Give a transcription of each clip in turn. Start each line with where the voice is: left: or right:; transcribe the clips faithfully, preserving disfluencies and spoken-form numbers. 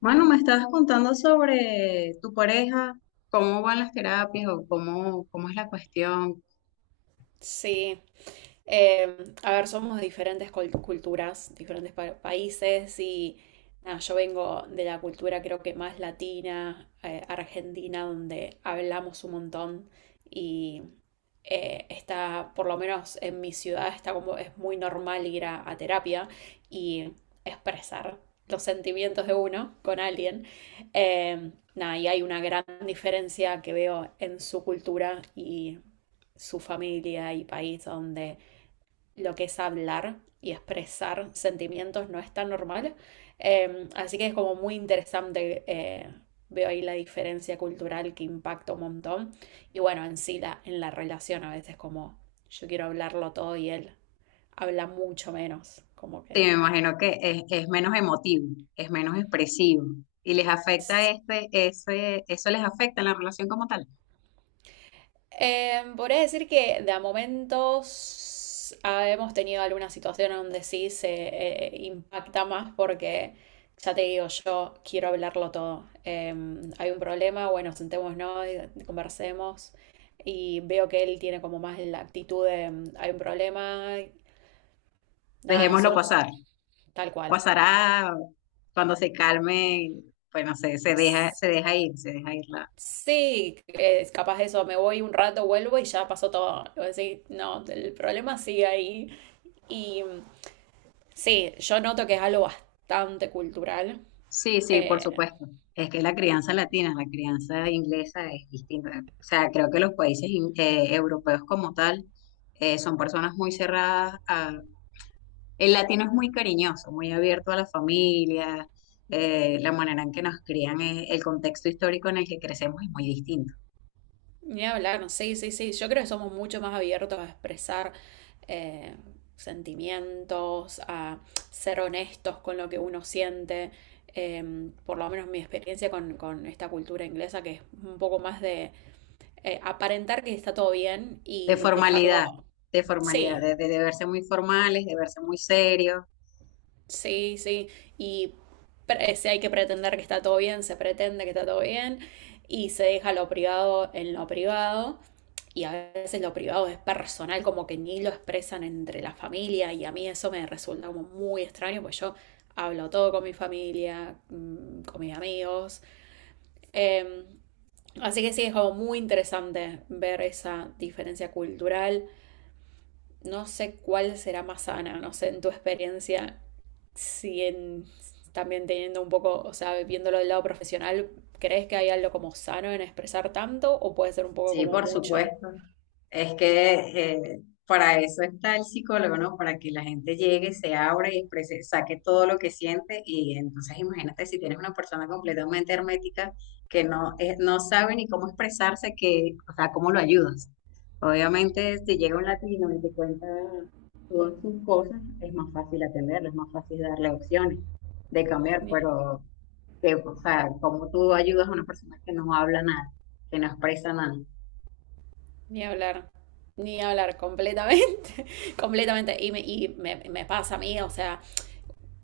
left: Bueno, me estabas contando sobre tu pareja, cómo van las terapias o cómo, cómo es la cuestión.
right: Sí. Eh, a ver, somos de diferentes col- culturas, diferentes pa- países y nada, yo vengo de la cultura creo que más latina, eh, argentina, donde hablamos un montón y eh, está, por lo menos en mi ciudad, está como es muy normal ir a, a terapia y expresar los sentimientos de uno con alguien. Eh, nada, y hay una gran diferencia que veo en su cultura y su familia y país donde lo que es hablar y expresar sentimientos no es tan normal. Eh, así que es como muy interesante. Eh, veo ahí la diferencia cultural que impacta un montón. Y bueno, en sí, la, en la relación a veces como yo quiero hablarlo todo y él habla mucho menos. Como
left: Te
right: que
left: me imagino que es, es menos emotivo, es menos expresivo y les afecta este, ese, eso les afecta en la relación como tal.
right: Eh, podría decir que de a momentos ah, hemos tenido alguna situación donde sí se eh, impacta más porque ya te digo, yo quiero hablarlo todo. Eh, hay un problema, bueno, sentémonos, y conversemos y veo que él tiene como más la actitud de mm, hay un problema, nada,
left: Dejémoslo
right: solo
left: pasar.
right: tal cual.
left: Pasará cuando se calme, pues no sé, se deja,
right: S-
left: se deja ir, se deja ir la.
right: Sí, es capaz de eso, me voy un rato, vuelvo y ya pasó todo. Voy a decir, no, el problema sigue ahí. Y sí, yo noto que es algo bastante cultural.
left: Sí, sí, por
right: Eh,
left: supuesto. Es que la crianza latina, la crianza inglesa es distinta. O sea, creo que los países in- eh, europeos como tal eh, son personas muy cerradas a... El latino es muy cariñoso, muy abierto a la familia, eh, la manera en que nos crían, eh, el contexto histórico en el que crecemos es muy distinto.
right: Ni hablar, no, sí, sí, sí. Yo creo que somos mucho más abiertos a expresar eh, sentimientos, a ser honestos con lo que uno siente. Eh, por lo menos mi experiencia con, con esta cultura inglesa, que es un poco más de eh, aparentar que está todo bien
left: De
right: y dejarlo.
left: formalidad, de formalidad,
right: Sí,
left: de, de, de verse muy formales, de verse muy serios.
right: sí, sí. Y pre- si hay que pretender que está todo bien, se pretende que está todo bien y se deja lo privado en lo privado. Y a veces lo privado es personal, como que ni lo expresan entre la familia y a mí eso me resulta como muy extraño, pues yo hablo todo con mi familia, mm, con mis amigos. Em, Así que sí, es como muy interesante ver esa diferencia cultural, no sé cuál será más sana, no sé en tu experiencia, si en, también teniendo un poco, o sea, viéndolo del lado profesional, ¿crees que hay algo como sano en expresar tanto o puede ser un poco
left: Sí,
right: como
left: por
right: mucho?
left: supuesto. Es que eh, para eso está el psicólogo, ¿no? Para que la gente llegue, se abra y exprese- saque todo lo que siente. Y entonces imagínate si tienes una persona completamente hermética que no, eh, no sabe ni cómo expresarse, que, o sea, ¿cómo lo ayudas? Obviamente, si llega un latino y te cuenta todas sus cosas, es más fácil atenderlo, es más fácil darle opciones de cambiar,
right: Ni,
left: pero que, o sea, ¿cómo tú ayudas a una persona que no habla nada, que no expresa nada?
right: ni hablar, ni hablar completamente, completamente. Y, me, y me, me pasa a mí, o sea,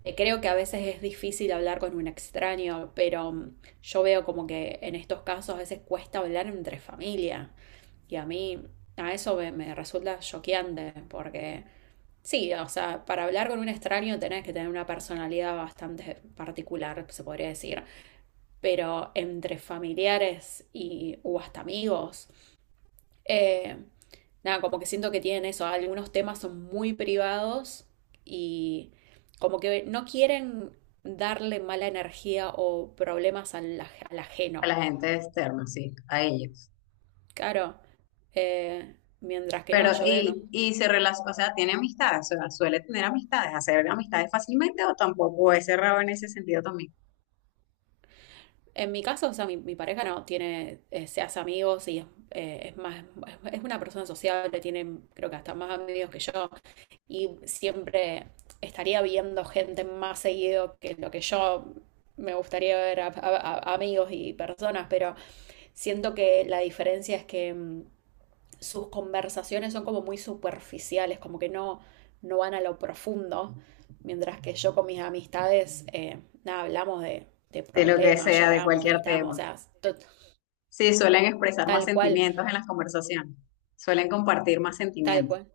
right: Eh, creo que a veces es difícil hablar con un extraño, pero mm, yo veo como que en estos casos a veces cuesta hablar entre familia. Y a mí, a eso me, me resulta choqueante, porque sí, o sea, para hablar con un extraño tenés que tener una personalidad bastante particular, se podría decir. Pero entre familiares y, o hasta amigos, eh, nada, como que siento que tienen eso, algunos temas son muy privados y como que no quieren darle mala energía o problemas al, aj- al
left: A
right: ajeno.
left: la gente externa, sí, a ellos.
right: Claro, eh, mientras que
left: Pero,
right: no, yo veo, no.
left: y, y se relaciona, o sea, tiene amistades, o sea, suele tener amistades, hacer amistades fácilmente o tampoco es cerrado en ese sentido también,
right: En mi caso, o sea, mi, mi pareja no tiene, eh, se hace amigos y es, eh, es más, es una persona sociable, tiene creo que hasta más amigos que yo. Y siempre estaría viendo gente más seguido que lo que yo me gustaría ver a, a- a- amigos y personas, pero siento que la diferencia es que mm, sus conversaciones son como muy superficiales, como que no, no van a lo profundo, mientras que yo con mis amistades, eh, nada, hablamos de, de
left: de lo que
right: problemas,
left: sea, de
right: lloramos,
left: cualquier
right: gritamos, o
left: tema.
right: sea, to-
left: Sí, suelen expresar más
right: tal cual,
left: sentimientos en las conversaciones, suelen compartir más
right: tal
left: sentimientos,
right: cual.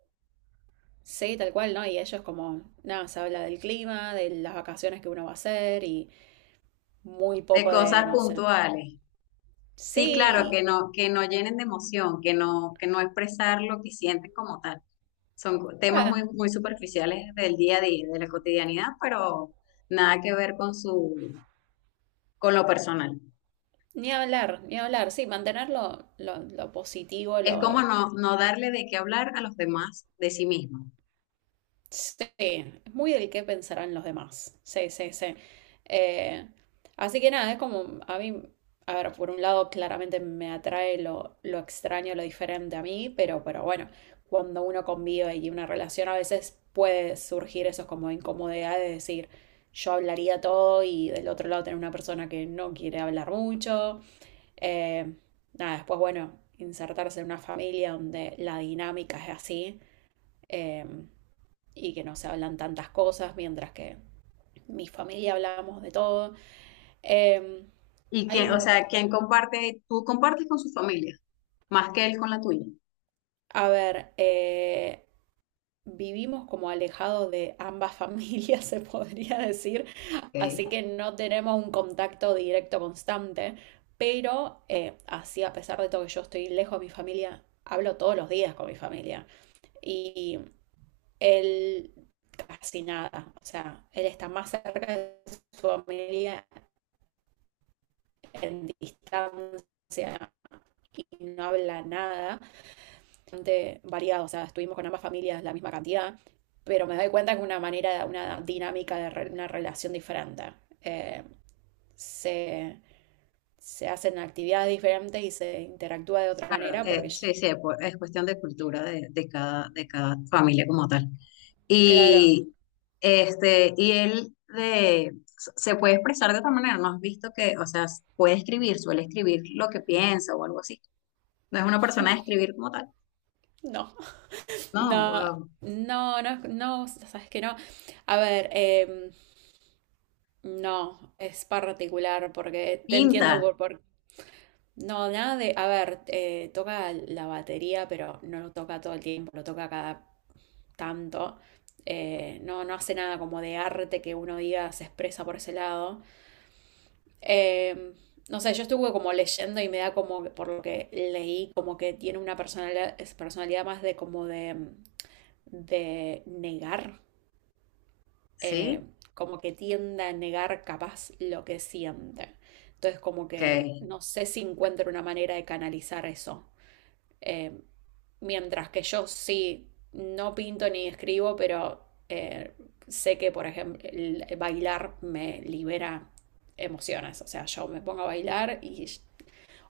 right: Sí, tal cual, ¿no? Y ellos como, nada, se habla del clima, de las vacaciones que uno va a hacer y muy
left: de
right: poco de,
left: cosas
right: no sé.
left: puntuales. Sí, claro,
right: Sí,
left: que no, que no llenen de emoción, que no, que no expresar lo que sienten como tal. Son co- temas muy,
right: ah,
left: muy superficiales del día a día, de la cotidianidad, pero nada que ver con su, con lo personal.
right: ni hablar, ni hablar. Sí, mantenerlo lo, lo positivo,
left: Es
right: lo...
left: como no, no darle de qué hablar a los demás de sí mismo.
right: Sí, es muy del qué pensarán los demás. Sí, sí, sí. Eh, Así que nada, es como a mí, a ver, por un lado claramente me atrae lo, lo extraño, lo diferente a mí, pero, pero bueno, cuando uno convive y una relación a veces puede surgir esos como incomodidades de decir, yo hablaría todo y del otro lado tener una persona que no quiere hablar mucho. Eh, Nada, después, bueno, insertarse en una familia donde la dinámica es así, eh, y que no se hablan tantas cosas, mientras que mi familia hablamos de todo. Eh,
left: Y
right: hay
left: que, o
right: un,
left: sea, quien comparte, tú compartes con su familia, más que él con la tuya.
right: a ver, eh, vivimos como alejados de ambas familias, se podría decir,
left: Okay.
right: así que no tenemos un contacto directo constante, pero eh, así a pesar de todo que yo estoy lejos de mi familia, hablo todos los días con mi familia y él casi nada. O sea, él está más cerca de su familia en distancia y no habla nada. Bastante variado, o sea, estuvimos con ambas familias la misma cantidad, pero me doy cuenta que una manera, una dinámica de re- una relación diferente. Eh, se, se hacen actividades diferentes y se interactúa de otra
left: Claro,
right: manera
left: eh,
right: porque,
left: sí, sí, pues, es cuestión de cultura de, de cada, de cada familia como tal.
right: claro,
left: Y, este, y él de, se puede expresar de otra manera, ¿no has visto que, o sea, puede escribir, suele escribir lo que piensa o algo así? No es una persona de escribir como tal.
right: no,
left: No,
right: no,
left: wow.
right: no, no, no, sabes que no. A ver, em, no, es particular porque te
left: Pinta,
right: entiendo por, por... No, nada de... A ver, eh, toca la batería, pero no lo toca todo el tiempo, lo toca cada tanto. Eh, no, no hace nada como de arte que uno diga se expresa por ese lado. Eh, no sé, yo estuve como leyendo y me da como, que por lo que leí, como que tiene una personalidad, es personalidad más de como de, de negar.
left: ¿sí?
right: eh, Como que tiende a negar capaz lo que siente. Entonces como
left: Ok.
right: que no sé si encuentro una manera de canalizar eso. Eh, Mientras que yo sí, no pinto ni escribo, pero eh, sé que, por ejemplo, el bailar me libera emociones. O sea, yo me pongo a bailar y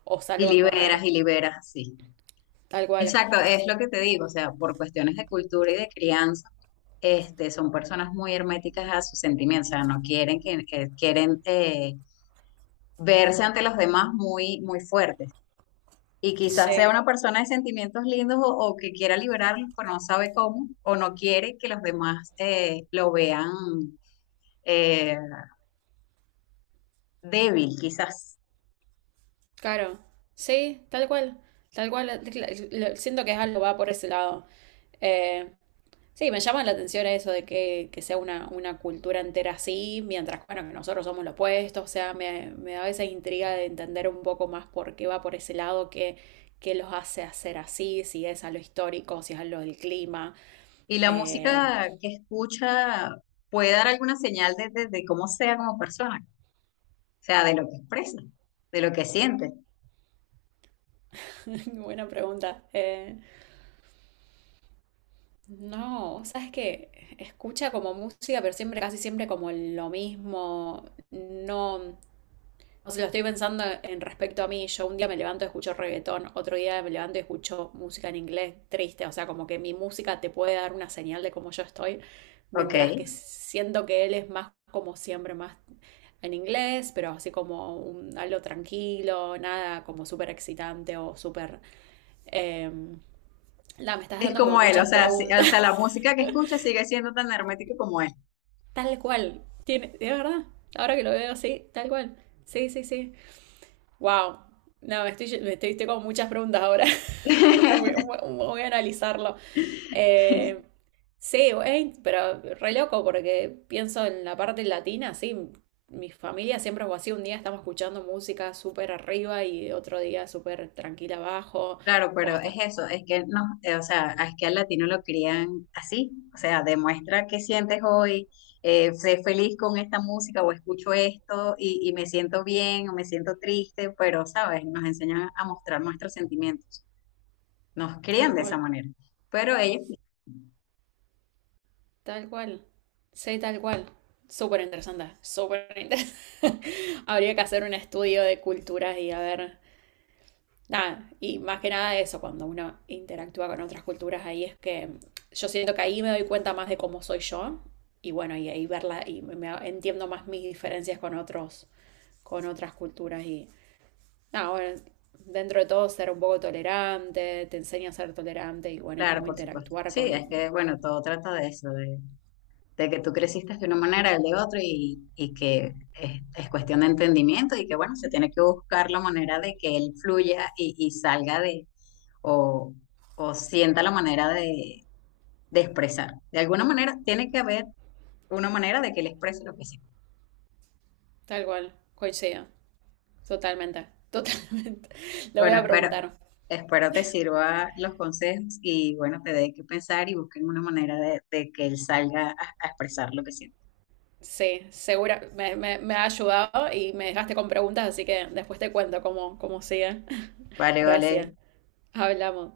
right: o
left: Y
right: salgo a
left: liberas
right: correr,
left: y liberas, sí.
right: tal cual.
left: Exacto, es lo que te digo, o sea, por cuestiones de cultura y de crianza, este, son personas muy herméticas a sus sentimientos, o sea, no quieren que, que- quieren eh, verse ante los demás muy, muy fuertes. Y quizás sea
right: Sí.
left: una persona de sentimientos lindos o, o que quiera liberarlos, pero no sabe cómo, o no quiere que los demás eh, lo vean eh, débil, quizás.
right: Claro, sí, tal cual, tal cual, la- la- la- siento que es algo va por ese lado. Eh, sí, me llama la atención eso de que, que sea una, una cultura entera así, mientras, bueno, que nosotros somos lo opuesto, o sea, me, me da esa intriga de entender un poco más por qué va por ese lado, qué, qué los hace hacer así, si es a lo histórico, si es a lo del clima.
left: Y la
right: Eh,
left: música que escucha puede dar alguna señal de, de de cómo sea como persona. Sea, de lo que expresa, de lo que siente.
right: buena pregunta. Eh, No, sabes que escucha como música, pero siempre, casi siempre como lo mismo. No, o sea, lo estoy pensando en respecto a mí. Yo un día me levanto y escucho reggaetón, otro día me levanto y escucho música en inglés triste. O sea, como que mi música te puede dar una señal de cómo yo estoy,
left: Ok.
right: mientras que siento que él es más como siempre, más en inglés, pero así como un- algo tranquilo, nada como súper excitante o súper... em, la, me estás
left: Es
right: dando como
left: como él, o
right: muchas
left: sea, si- o
right: preguntas.
left: sea, la música que escucha sigue siendo tan hermética como él.
right: Tal cual. Tiene, de verdad. Ahora que lo veo, sí, tal cual. Sí, sí, sí. Wow. No, me estoy, me estoy, estoy con muchas preguntas ahora. Voy, voy- voy a analizarlo. Eh, sí, güey, pero re loco porque pienso en la parte latina, sí. Mi familia siempre fue así. Un día estamos escuchando música súper arriba y otro día súper tranquila abajo.
left: Claro,
right: O
left: pero es
right: hasta
left: eso, es que no, eh, o sea, es que al latino lo crían así, o sea, demuestra qué sientes hoy, eh, sé feliz con esta música o escucho esto y, y me siento bien o me siento triste, pero, ¿sabes? Nos enseñan a mostrar nuestros sentimientos, nos
right: tal
left: crían de esa
right: cual.
left: manera, pero ellos,
right: Tal cual. Sí, tal cual. Súper interesante, súper interesante. Habría que hacer un estudio de culturas y a ver, nada, y más que nada eso, cuando uno interactúa con otras culturas, ahí es que yo siento que ahí me doy cuenta más de cómo soy yo y bueno, y ahí verla y me, me- entiendo más mis diferencias con otros, con otras culturas y nada, bueno, dentro de todo ser un poco tolerante, te enseña a ser tolerante y bueno, y
left: claro,
right: cómo
left: por supuesto,
right: interactuar
left: sí,
right: con
left: es que, bueno, todo trata de eso, de que tú creciste de una manera, él de otra, y, y que es, es cuestión de entendimiento y que, bueno, se tiene que buscar la manera de que él fluya y, y salga de, o, o sienta la manera de, de expresar. De alguna manera, tiene que haber una manera de que él exprese lo que siente.
right: tal cual, coincido. Totalmente, totalmente. Lo voy
left: Bueno,
right: a
left: espero,
right: preguntar.
left: espero te sirva los consejos y, bueno, te dé que pensar y busquen una manera de, de que él salga a, a expresar lo que siente.
right: Sí, segura, me, me- me ha ayudado y me dejaste con preguntas, así que después te cuento cómo, cómo sigue.
left: Vale, vale.
right: Gracias. Hablamos.